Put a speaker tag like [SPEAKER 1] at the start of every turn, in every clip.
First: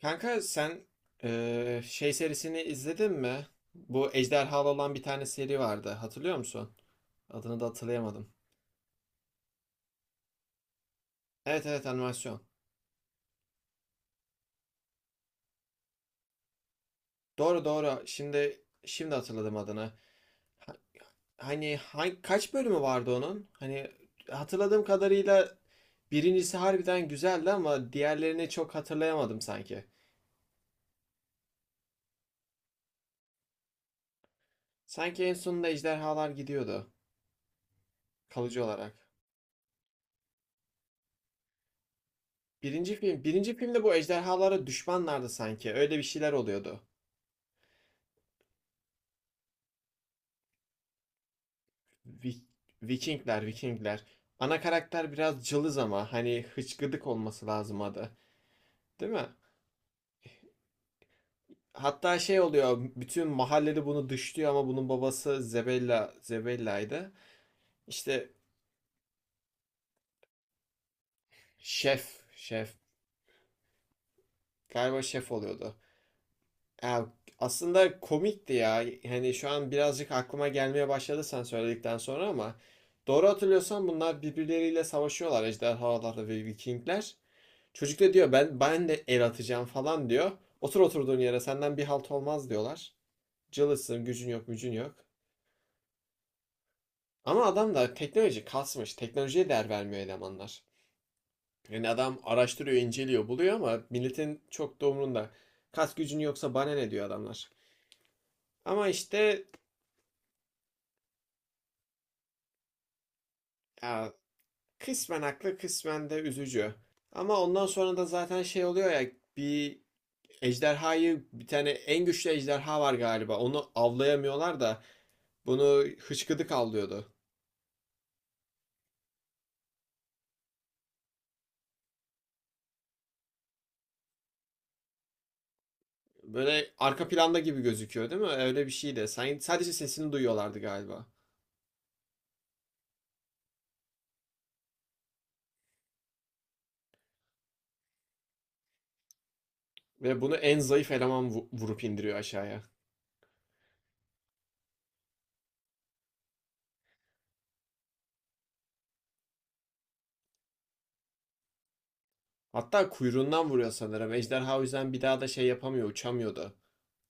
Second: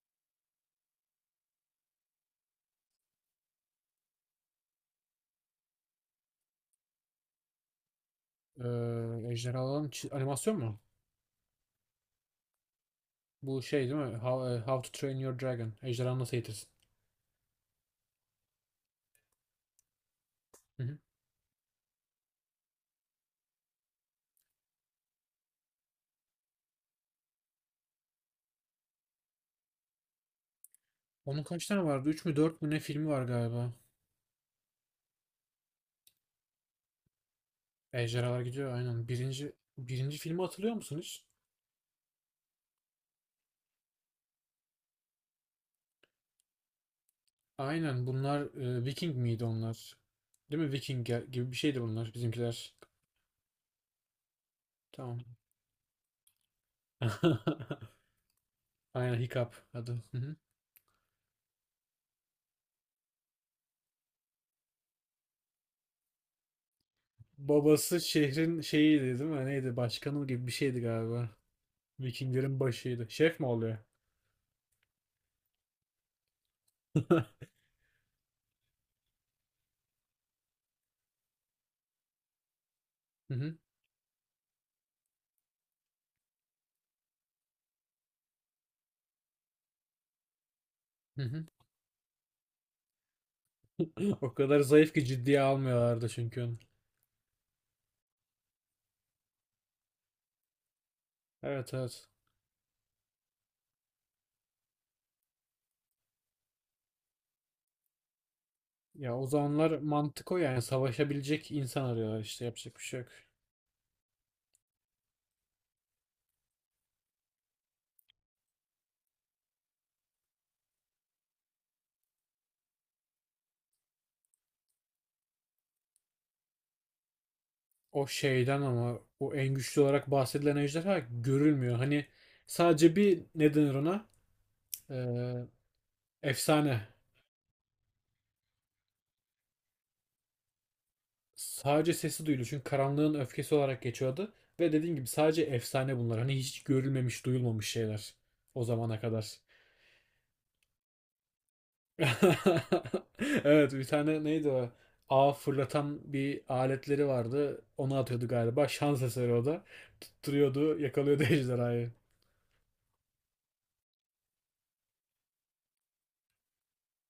[SPEAKER 1] Kanka, sen şey serisini izledin mi? Bu ejderhalı olan bir tane seri vardı. Hatırlıyor musun? Adını da hatırlayamadım.
[SPEAKER 2] Ee, ejderhaların animasyon mu?
[SPEAKER 1] Evet, evet, animasyon.
[SPEAKER 2] Bu şey değil mi? How to Train Your Dragon. Ejderhanı nasıl eğitirsin?
[SPEAKER 1] Doğru, doğru. Şimdi hatırladım adını. Ha-
[SPEAKER 2] Hı hı.
[SPEAKER 1] Hani, kaç bölümü vardı onun? Hani, hatırladığım kadarıyla birincisi harbiden güzeldi ama diğerlerini çok hatırlayamadım sanki.
[SPEAKER 2] Onun kaç tane vardı? 3 mü dört mü ne filmi var galiba.
[SPEAKER 1] Sanki en sonunda ejderhalar gidiyordu
[SPEAKER 2] Ejderhalar
[SPEAKER 1] kalıcı
[SPEAKER 2] gidiyor
[SPEAKER 1] olarak.
[SPEAKER 2] aynen. Birinci filmi hatırlıyor musun hiç?
[SPEAKER 1] Birinci filmde bu ejderhalara düşmanlardı sanki. Öyle bir şeyler oluyordu.
[SPEAKER 2] Aynen bunlar Viking miydi onlar? Değil mi? Viking gibi bir şeydi bunlar
[SPEAKER 1] Vi-
[SPEAKER 2] bizimkiler.
[SPEAKER 1] Vikingler, Vikingler. Ana karakter
[SPEAKER 2] Tamam.
[SPEAKER 1] biraz cılız ama hani, hıçkıdık olması lazım adı. Değil
[SPEAKER 2] Aynen
[SPEAKER 1] mi?
[SPEAKER 2] Hiccup adı. Hı hı.
[SPEAKER 1] Hatta şey oluyor, bütün mahallede bunu dışlıyor ama bunun babası Zebella'ydı.
[SPEAKER 2] Babası
[SPEAKER 1] İşte,
[SPEAKER 2] şehrin şeyiydi değil mi? Neydi? Başkanı gibi bir şeydi galiba.
[SPEAKER 1] şef,
[SPEAKER 2] Vikinglerin
[SPEAKER 1] şef.
[SPEAKER 2] başıydı. Şef mi oluyor?
[SPEAKER 1] Galiba şef oluyordu. Ya, aslında komikti ya. Hani, şu an birazcık aklıma gelmeye başladı sen söyledikten sonra ama doğru
[SPEAKER 2] Hı hı.
[SPEAKER 1] hatırlıyorsam bunlar birbirleriyle savaşıyorlar ejderhalarla ve Vikingler. Çocuk da diyor ben de el atacağım falan diyor. Oturduğun
[SPEAKER 2] Hı
[SPEAKER 1] yere
[SPEAKER 2] hı.
[SPEAKER 1] senden bir halt olmaz diyorlar. Cılızsın, gücün
[SPEAKER 2] O
[SPEAKER 1] yok,
[SPEAKER 2] kadar
[SPEAKER 1] gücün yok.
[SPEAKER 2] zayıf ki ciddiye almıyorlardı onu.
[SPEAKER 1] Ama adam da teknoloji kasmış. Teknolojiye değer vermiyor elemanlar.
[SPEAKER 2] Evet
[SPEAKER 1] Yani
[SPEAKER 2] evet.
[SPEAKER 1] adam araştırıyor, inceliyor, buluyor ama milletin çok da umrunda. Kas gücün yoksa bana ne diyor adamlar. Ama
[SPEAKER 2] Ya o
[SPEAKER 1] işte,
[SPEAKER 2] zamanlar mantık o, yani savaşabilecek insan arıyorlar işte, yapacak bir şey yok.
[SPEAKER 1] ya, kısmen haklı, kısmen de üzücü. Ama ondan sonra da zaten şey oluyor ya, bir bir tane en güçlü ejderha var galiba. Onu avlayamıyorlar da bunu hıçkıdık avlıyordu.
[SPEAKER 2] O şeyden, ama o en güçlü olarak bahsedilen ejderha görülmüyor. Hani sadece bir, ne denir ona? Ee,
[SPEAKER 1] Böyle
[SPEAKER 2] Efsane.
[SPEAKER 1] arka planda gibi gözüküyor değil mi? Öyle bir şeydi. Sen, sadece sesini duyuyorlardı galiba.
[SPEAKER 2] Sadece sesi duyuluyor çünkü karanlığın öfkesi olarak geçiyordu. Ve dediğim gibi sadece efsane bunlar. Hani hiç görülmemiş, duyulmamış şeyler o zamana kadar.
[SPEAKER 1] Ve bunu en zayıf eleman vurup indiriyor aşağıya.
[SPEAKER 2] Evet, bir tane neydi o? Ağ fırlatan bir aletleri vardı. Onu atıyordu galiba. Şans eseri o da. Tutturuyordu, yakalıyordu ejderhayı.
[SPEAKER 1] Hatta kuyruğundan vuruyor sanırım. Ejderha o yüzden bir daha da şey yapamıyor, uçamıyordu.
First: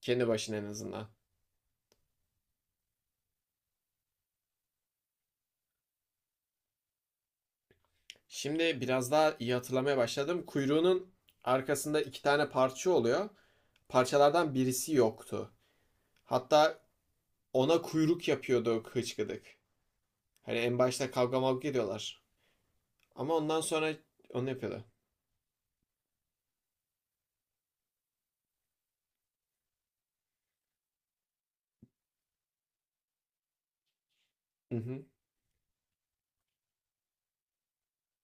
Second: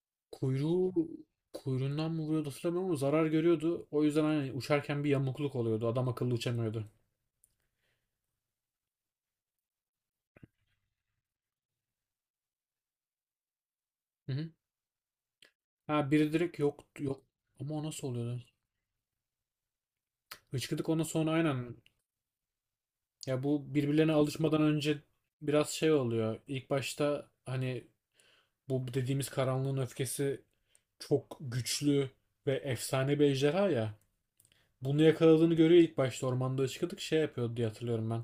[SPEAKER 1] Kendi başına en
[SPEAKER 2] Kuyruğu
[SPEAKER 1] azından.
[SPEAKER 2] kuyruğundan mı vuruyordu hatırlamıyorum, ama zarar görüyordu. O yüzden hani uçarken bir yamukluk oluyordu. Adam akıllı uçamıyordu.
[SPEAKER 1] Şimdi biraz daha iyi hatırlamaya başladım. Kuyruğunun arkasında iki tane parça oluyor.
[SPEAKER 2] Hı hı.
[SPEAKER 1] Parçalardan birisi yoktu.
[SPEAKER 2] Ha, biri direkt
[SPEAKER 1] Hatta
[SPEAKER 2] yok yok, ama
[SPEAKER 1] ona
[SPEAKER 2] o nasıl
[SPEAKER 1] kuyruk
[SPEAKER 2] oluyordu?
[SPEAKER 1] yapıyordu hıçkıdık. Hani, en
[SPEAKER 2] Hıçkıdık ona
[SPEAKER 1] başta
[SPEAKER 2] sonra
[SPEAKER 1] kavga mavga
[SPEAKER 2] aynen.
[SPEAKER 1] ediyorlar. Ama
[SPEAKER 2] Ya,
[SPEAKER 1] ondan
[SPEAKER 2] bu
[SPEAKER 1] sonra
[SPEAKER 2] birbirlerine
[SPEAKER 1] onu
[SPEAKER 2] alışmadan
[SPEAKER 1] yapıyordu.
[SPEAKER 2] önce biraz şey oluyor. İlk başta hani bu dediğimiz karanlığın öfkesi çok güçlü ve efsane bir ejderha ya.
[SPEAKER 1] Hı
[SPEAKER 2] Bunu
[SPEAKER 1] hı.
[SPEAKER 2] yakaladığını görüyor ilk başta, ormanda çıkıyorduk şey yapıyordu diye hatırlıyorum ben.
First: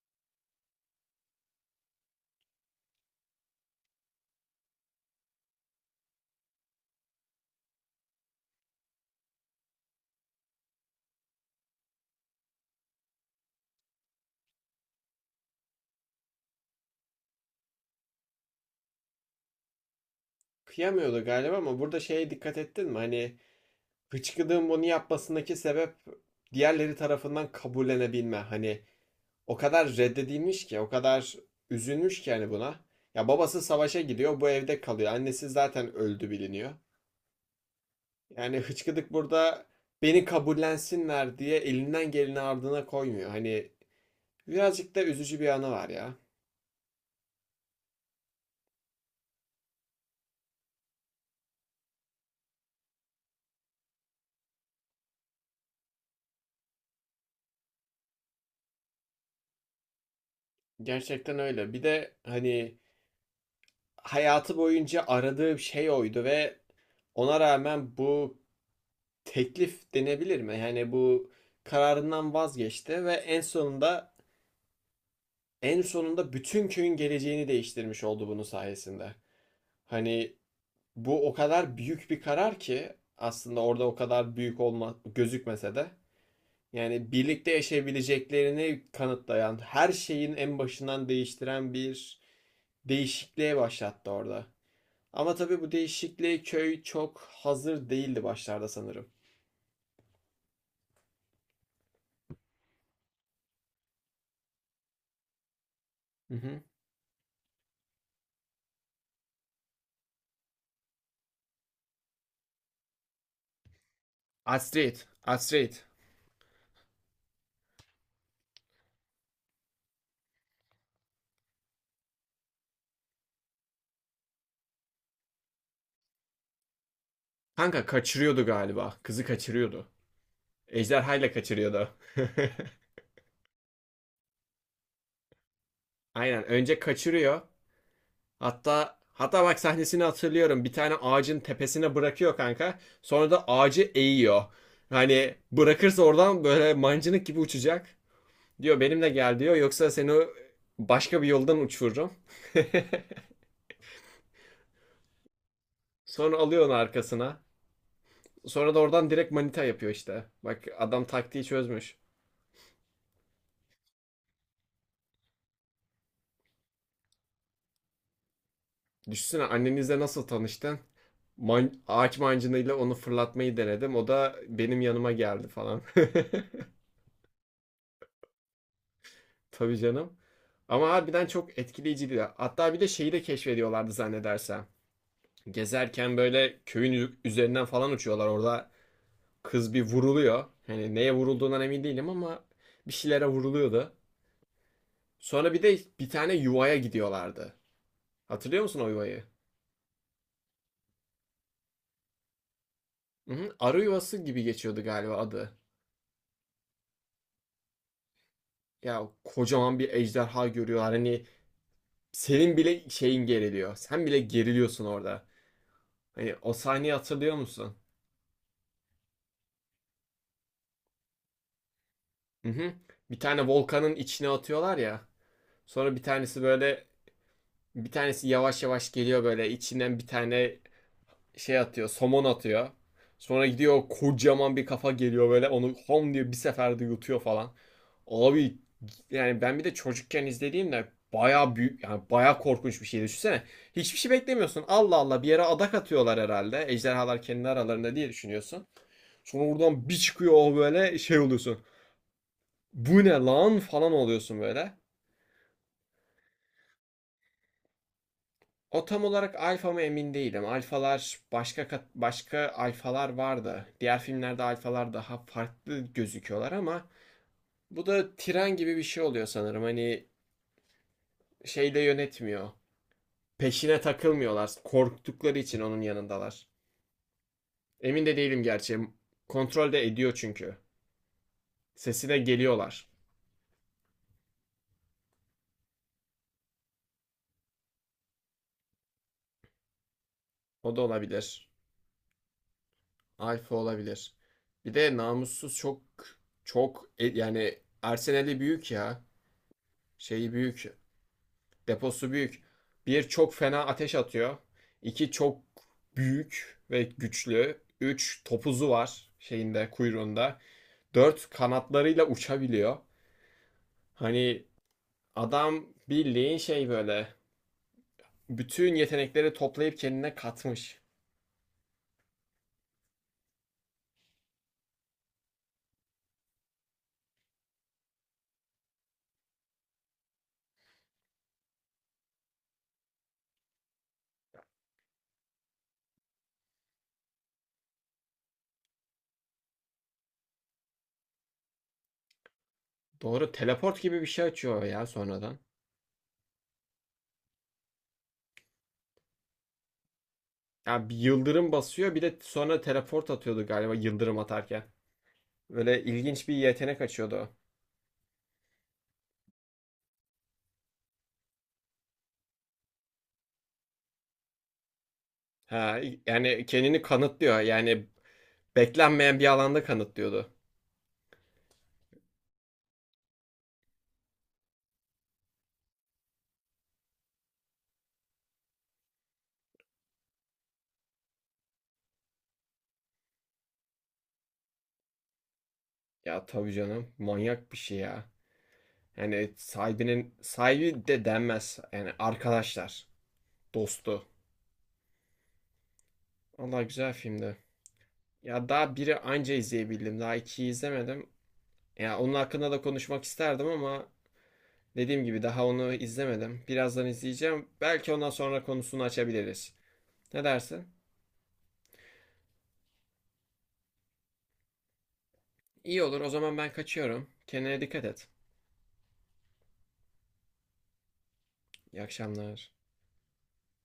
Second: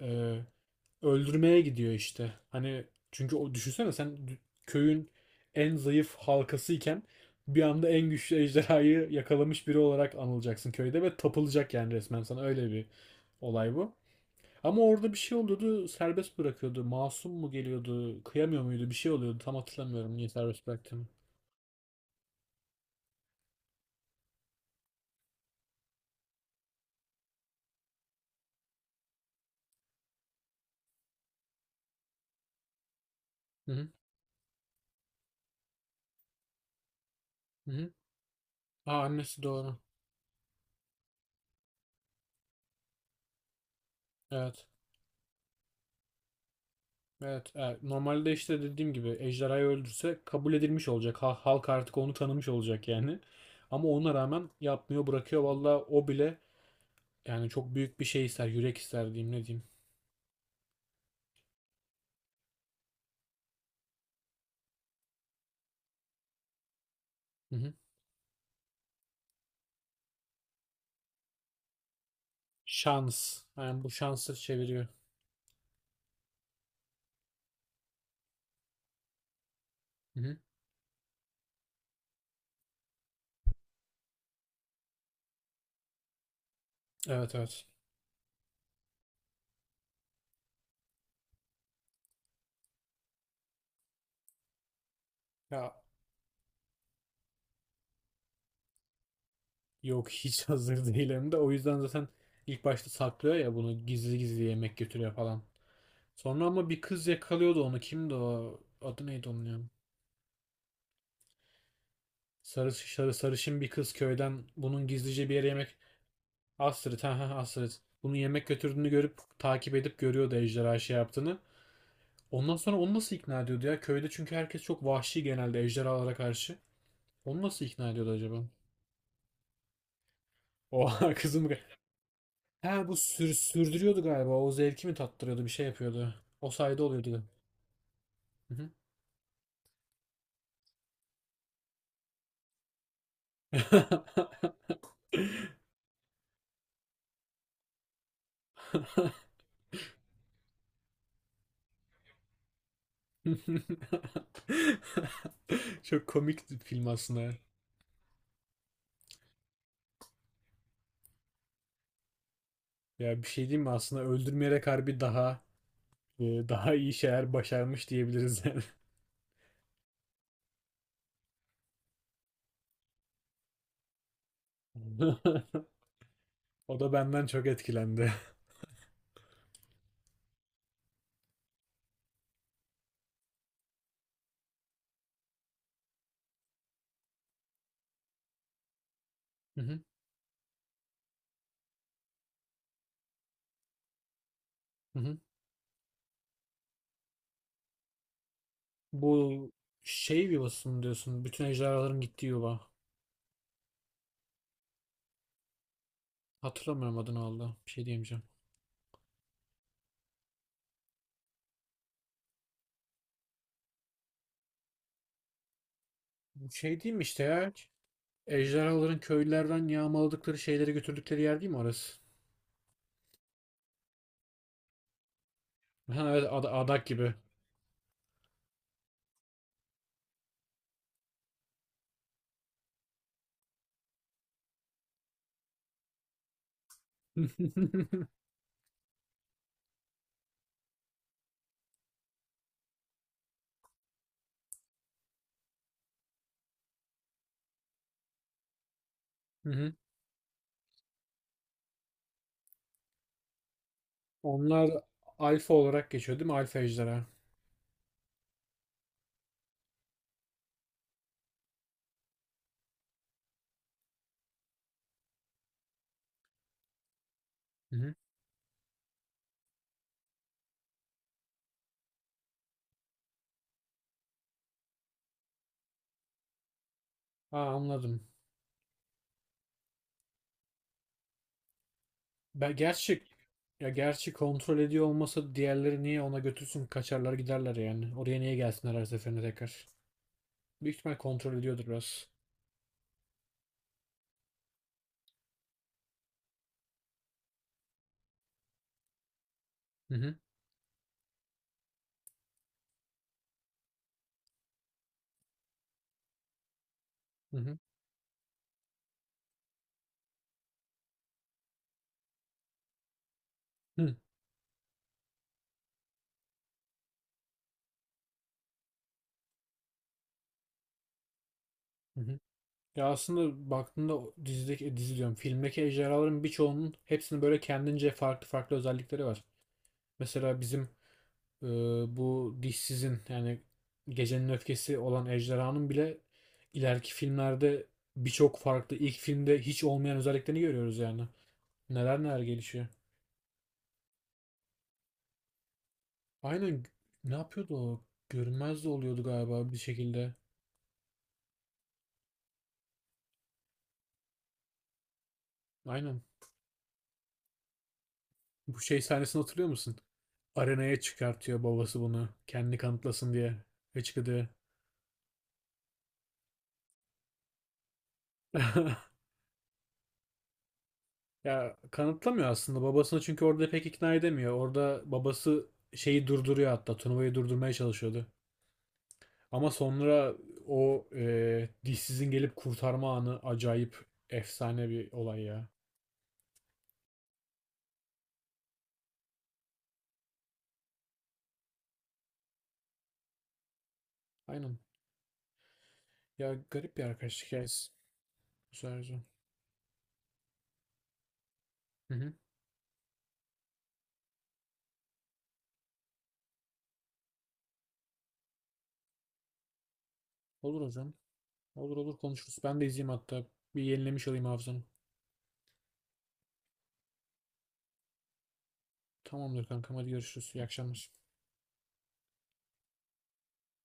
[SPEAKER 2] Ee, Öldürmeye gidiyor işte. Hani çünkü o, düşünsene sen köyün en zayıf halkasıyken bir anda en güçlü ejderhayı yakalamış biri olarak anılacaksın köyde ve tapılacak, yani resmen sana öyle bir olay bu. Ama orada bir şey oluyordu, serbest bırakıyordu. Masum mu geliyordu, kıyamıyor muydu? Bir şey oluyordu. Tam hatırlamıyorum niye serbest bıraktığını.
[SPEAKER 1] Kıyamıyordu galiba ama burada şeye dikkat ettin mi? Hani, hıçkırığın bunu yapmasındaki sebep diğerleri tarafından kabullenebilme. Hani, o kadar reddedilmiş ki, o kadar üzülmüş ki yani buna. Ya, babası
[SPEAKER 2] Hı hı.
[SPEAKER 1] savaşa gidiyor, bu evde kalıyor. Annesi zaten öldü biliniyor.
[SPEAKER 2] Hı hı.
[SPEAKER 1] Yani
[SPEAKER 2] Aa,
[SPEAKER 1] hıçkıdık
[SPEAKER 2] annesi
[SPEAKER 1] burada
[SPEAKER 2] doğru.
[SPEAKER 1] beni kabullensinler diye elinden geleni ardına koymuyor. Hani,
[SPEAKER 2] Evet.
[SPEAKER 1] birazcık da üzücü bir anı var ya.
[SPEAKER 2] Evet, evet. Normalde işte dediğim gibi ejderhayı öldürse kabul edilmiş olacak. Halk artık onu tanımış olacak yani. Ama ona rağmen yapmıyor, bırakıyor. Valla o bile, yani çok büyük bir şey ister. Yürek ister diyeyim, ne diyeyim.
[SPEAKER 1] Gerçekten öyle. Bir de hani, hayatı boyunca aradığı şey oydu ve ona
[SPEAKER 2] Hı hı.
[SPEAKER 1] rağmen bu teklif denebilir mi? Yani bu kararından vazgeçti ve
[SPEAKER 2] Şans.
[SPEAKER 1] en
[SPEAKER 2] Yani bu
[SPEAKER 1] sonunda
[SPEAKER 2] şansı çeviriyor.
[SPEAKER 1] en sonunda bütün köyün geleceğini değiştirmiş oldu bunun sayesinde.
[SPEAKER 2] Hı
[SPEAKER 1] Hani,
[SPEAKER 2] hı.
[SPEAKER 1] bu o kadar büyük bir karar ki aslında orada o kadar büyük olma gözükmese de yani
[SPEAKER 2] Evet
[SPEAKER 1] birlikte
[SPEAKER 2] evet.
[SPEAKER 1] yaşayabileceklerini kanıtlayan, her şeyin en başından değiştiren bir değişikliğe başlattı orada. Ama tabii bu
[SPEAKER 2] Ya,
[SPEAKER 1] değişikliğe köy çok hazır değildi başlarda sanırım.
[SPEAKER 2] yok hiç hazır değil hem de. O yüzden zaten ilk başta saklıyor ya, bunu gizli gizli yemek götürüyor falan.
[SPEAKER 1] Hı
[SPEAKER 2] Sonra
[SPEAKER 1] hı.
[SPEAKER 2] ama bir kız yakalıyordu onu. Kimdi o? Adı neydi onun ya? Sarışın bir kız köyden bunun
[SPEAKER 1] Astrid,
[SPEAKER 2] gizlice bir yere yemek...
[SPEAKER 1] Astrid.
[SPEAKER 2] Astrid, ha ha Astrid. Bunu yemek götürdüğünü görüp takip edip görüyordu ejderha şey yaptığını. Ondan sonra onu nasıl ikna ediyordu ya? Köyde çünkü herkes çok vahşi genelde ejderhalara karşı. Onu nasıl
[SPEAKER 1] Kanka,
[SPEAKER 2] ikna ediyordu acaba?
[SPEAKER 1] kaçırıyordu galiba. Kızı kaçırıyordu.
[SPEAKER 2] Oha
[SPEAKER 1] Ejderhayla
[SPEAKER 2] kızım.
[SPEAKER 1] kaçırıyordu.
[SPEAKER 2] Ha, bu sürdürüyordu galiba. O zevki mi tattırıyordu? Bir şey yapıyordu.
[SPEAKER 1] Aynen.
[SPEAKER 2] O
[SPEAKER 1] Önce
[SPEAKER 2] sayede oluyordu.
[SPEAKER 1] kaçırıyor.
[SPEAKER 2] Hı hı.
[SPEAKER 1] Hatta bak, sahnesini hatırlıyorum. Bir tane ağacın tepesine bırakıyor kanka. Sonra da ağacı eğiyor. Hani, bırakırsa oradan böyle mancınık gibi uçacak. Diyor benimle gel diyor. Yoksa seni başka bir yoldan uçururum.
[SPEAKER 2] Çok
[SPEAKER 1] Sonra
[SPEAKER 2] komik
[SPEAKER 1] alıyor onu
[SPEAKER 2] film aslında.
[SPEAKER 1] arkasına. Sonra da oradan direkt manita yapıyor işte. Bak, adam taktiği çözmüş.
[SPEAKER 2] Ya, bir şey diyeyim mi, aslında öldürmeyerek harbi daha iyi şeyler başarmış diyebiliriz yani.
[SPEAKER 1] Düşünsene, annenizle nasıl tanıştın? Ağaç mancınıyla onu fırlatmayı denedim. O da benim yanıma geldi falan.
[SPEAKER 2] O da benden çok etkilendi.
[SPEAKER 1] Tabii canım. Ama harbiden çok etkileyiciydi. Hatta bir de şeyi de keşfediyorlardı zannedersem. Gezerken böyle köyün üzerinden falan uçuyorlar. Orada
[SPEAKER 2] Hı
[SPEAKER 1] kız
[SPEAKER 2] hı,
[SPEAKER 1] bir vuruluyor. Hani, neye vurulduğundan emin değilim ama bir şeylere vuruluyordu.
[SPEAKER 2] hı hı.
[SPEAKER 1] Sonra bir de bir tane yuvaya gidiyorlardı. Hatırlıyor musun o yuvayı?
[SPEAKER 2] Bu şey yuvası mı diyorsun? Bütün ejderhaların gittiği yuva.
[SPEAKER 1] Hı hı. Arı yuvası gibi geçiyordu galiba adı.
[SPEAKER 2] Hatırlamıyorum adını aldı. Bir şey diyemeyeceğim.
[SPEAKER 1] Ya, kocaman bir ejderha görüyorlar. Hani, senin bile şeyin geriliyor. Sen bile geriliyorsun orada. Hani,
[SPEAKER 2] Bu
[SPEAKER 1] o
[SPEAKER 2] şey
[SPEAKER 1] sahneyi
[SPEAKER 2] değil mi işte
[SPEAKER 1] hatırlıyor
[SPEAKER 2] ya?
[SPEAKER 1] musun?
[SPEAKER 2] Ejderhaların köylülerden yağmaladıkları şeyleri götürdükleri yer değil mi orası?
[SPEAKER 1] Hı hı. Bir tane volkanın içine atıyorlar ya. Sonra
[SPEAKER 2] Ha, evet, ad- adak gibi.
[SPEAKER 1] bir tanesi yavaş yavaş geliyor, böyle içinden bir tane şey atıyor, somon atıyor. Sonra gidiyor, kocaman bir kafa geliyor böyle, onu hom diyor bir seferde yutuyor falan. Abi, yani ben bir de çocukken izlediğimde baya büyük, yani baya korkunç bir şey düşünsene. Hiçbir şey beklemiyorsun. Allah Allah, bir yere adak atıyorlar herhalde. Ejderhalar kendi aralarında diye düşünüyorsun. Sonra
[SPEAKER 2] Hı hı.
[SPEAKER 1] oradan bir çıkıyor o, böyle şey oluyorsun. Bu ne lan falan oluyorsun
[SPEAKER 2] Onlar
[SPEAKER 1] böyle.
[SPEAKER 2] alfa olarak geçiyor değil mi? Alfa ejderha.
[SPEAKER 1] O tam olarak alfa mı emin değilim. Alfalar başka, başka alfalar vardı. Diğer filmlerde alfalar daha farklı gözüküyorlar ama
[SPEAKER 2] Hı
[SPEAKER 1] bu
[SPEAKER 2] hı.
[SPEAKER 1] da tren gibi bir şey oluyor sanırım. Hani, şeyle yönetmiyor. Peşine takılmıyorlar. Korktukları için onun yanındalar.
[SPEAKER 2] Ha,
[SPEAKER 1] Emin
[SPEAKER 2] anladım.
[SPEAKER 1] de değilim gerçi. Kontrol de ediyor çünkü. Sesine
[SPEAKER 2] Ben,
[SPEAKER 1] geliyorlar.
[SPEAKER 2] gerçi Ya, gerçi kontrol ediyor olmasa diğerleri niye ona götürsün, kaçarlar giderler yani. Oraya niye gelsinler her seferinde tekrar.
[SPEAKER 1] O
[SPEAKER 2] Büyük
[SPEAKER 1] da
[SPEAKER 2] ihtimal kontrol
[SPEAKER 1] olabilir.
[SPEAKER 2] ediyordur biraz.
[SPEAKER 1] Alfa olabilir. Bir de namussuz çok çok yani Arsenal'i büyük ya.
[SPEAKER 2] Hı hı
[SPEAKER 1] Şeyi büyük. Deposu büyük. Bir, çok fena ateş atıyor. İki, çok büyük ve
[SPEAKER 2] hı hı
[SPEAKER 1] güçlü. Üç, topuzu var şeyinde kuyruğunda. Dört, kanatlarıyla uçabiliyor.
[SPEAKER 2] hı
[SPEAKER 1] Hani adam bildiğin şey böyle bütün yetenekleri toplayıp kendine katmış.
[SPEAKER 2] hı. Hı. Ya aslında baktığında o dizideki, dizi diyorum filmdeki ejderhaların birçoğunun, hepsinin böyle kendince farklı farklı özellikleri var. Mesela bizim e, bu dişsizin, yani gecenin öfkesi olan ejderhanın bile ileriki filmlerde birçok farklı, ilk filmde hiç olmayan özelliklerini görüyoruz yani. Neler neler gelişiyor.
[SPEAKER 1] Doğru, teleport gibi bir şey açıyor ya sonradan.
[SPEAKER 2] Aynen, ne yapıyordu o? Görünmez de oluyordu galiba bir şekilde.
[SPEAKER 1] Ya bir yıldırım basıyor bir de sonra teleport atıyordu galiba yıldırım atarken. Böyle
[SPEAKER 2] Aynen.
[SPEAKER 1] ilginç bir yetenek açıyordu.
[SPEAKER 2] Bu şey sahnesini hatırlıyor musun? Arenaya çıkartıyor babası bunu. Kendini kanıtlasın diye. Ve çıkıyor.
[SPEAKER 1] Ha, yani kendini kanıtlıyor. Yani beklenmeyen bir alanda kanıtlıyordu.
[SPEAKER 2] Ya kanıtlamıyor aslında babasını çünkü orada pek ikna edemiyor. Orada babası şeyi durduruyor, hatta turnuvayı durdurmaya çalışıyordu. Ama sonra o dişsizin gelip kurtarma anı acayip efsane bir olay ya.
[SPEAKER 1] Ya, tabii canım, manyak bir şey ya. Yani sahibinin sahibi de denmez. Yani arkadaşlar, dostu.
[SPEAKER 2] Aynen. Ya
[SPEAKER 1] Allah,
[SPEAKER 2] garip bir
[SPEAKER 1] güzel
[SPEAKER 2] arkadaş
[SPEAKER 1] filmdi.
[SPEAKER 2] hikayesi.
[SPEAKER 1] Ya daha
[SPEAKER 2] Güzel
[SPEAKER 1] biri
[SPEAKER 2] güzel.
[SPEAKER 1] anca izleyebildim. Daha ikiyi izlemedim.
[SPEAKER 2] Hı
[SPEAKER 1] Ya
[SPEAKER 2] hı.
[SPEAKER 1] onun hakkında da konuşmak isterdim ama dediğim gibi daha onu izlemedim. Birazdan izleyeceğim. Belki ondan sonra konusunu açabiliriz. Ne
[SPEAKER 2] Olur
[SPEAKER 1] dersin?
[SPEAKER 2] hocam. Olur olur, konuşuruz. Ben de izleyeyim hatta. Bir yenilemiş alayım hafızamı.
[SPEAKER 1] İyi olur. O zaman ben kaçıyorum. Kendine dikkat et.
[SPEAKER 2] Tamamdır kankam, hadi görüşürüz. İyi akşamlar.
[SPEAKER 1] İyi akşamlar.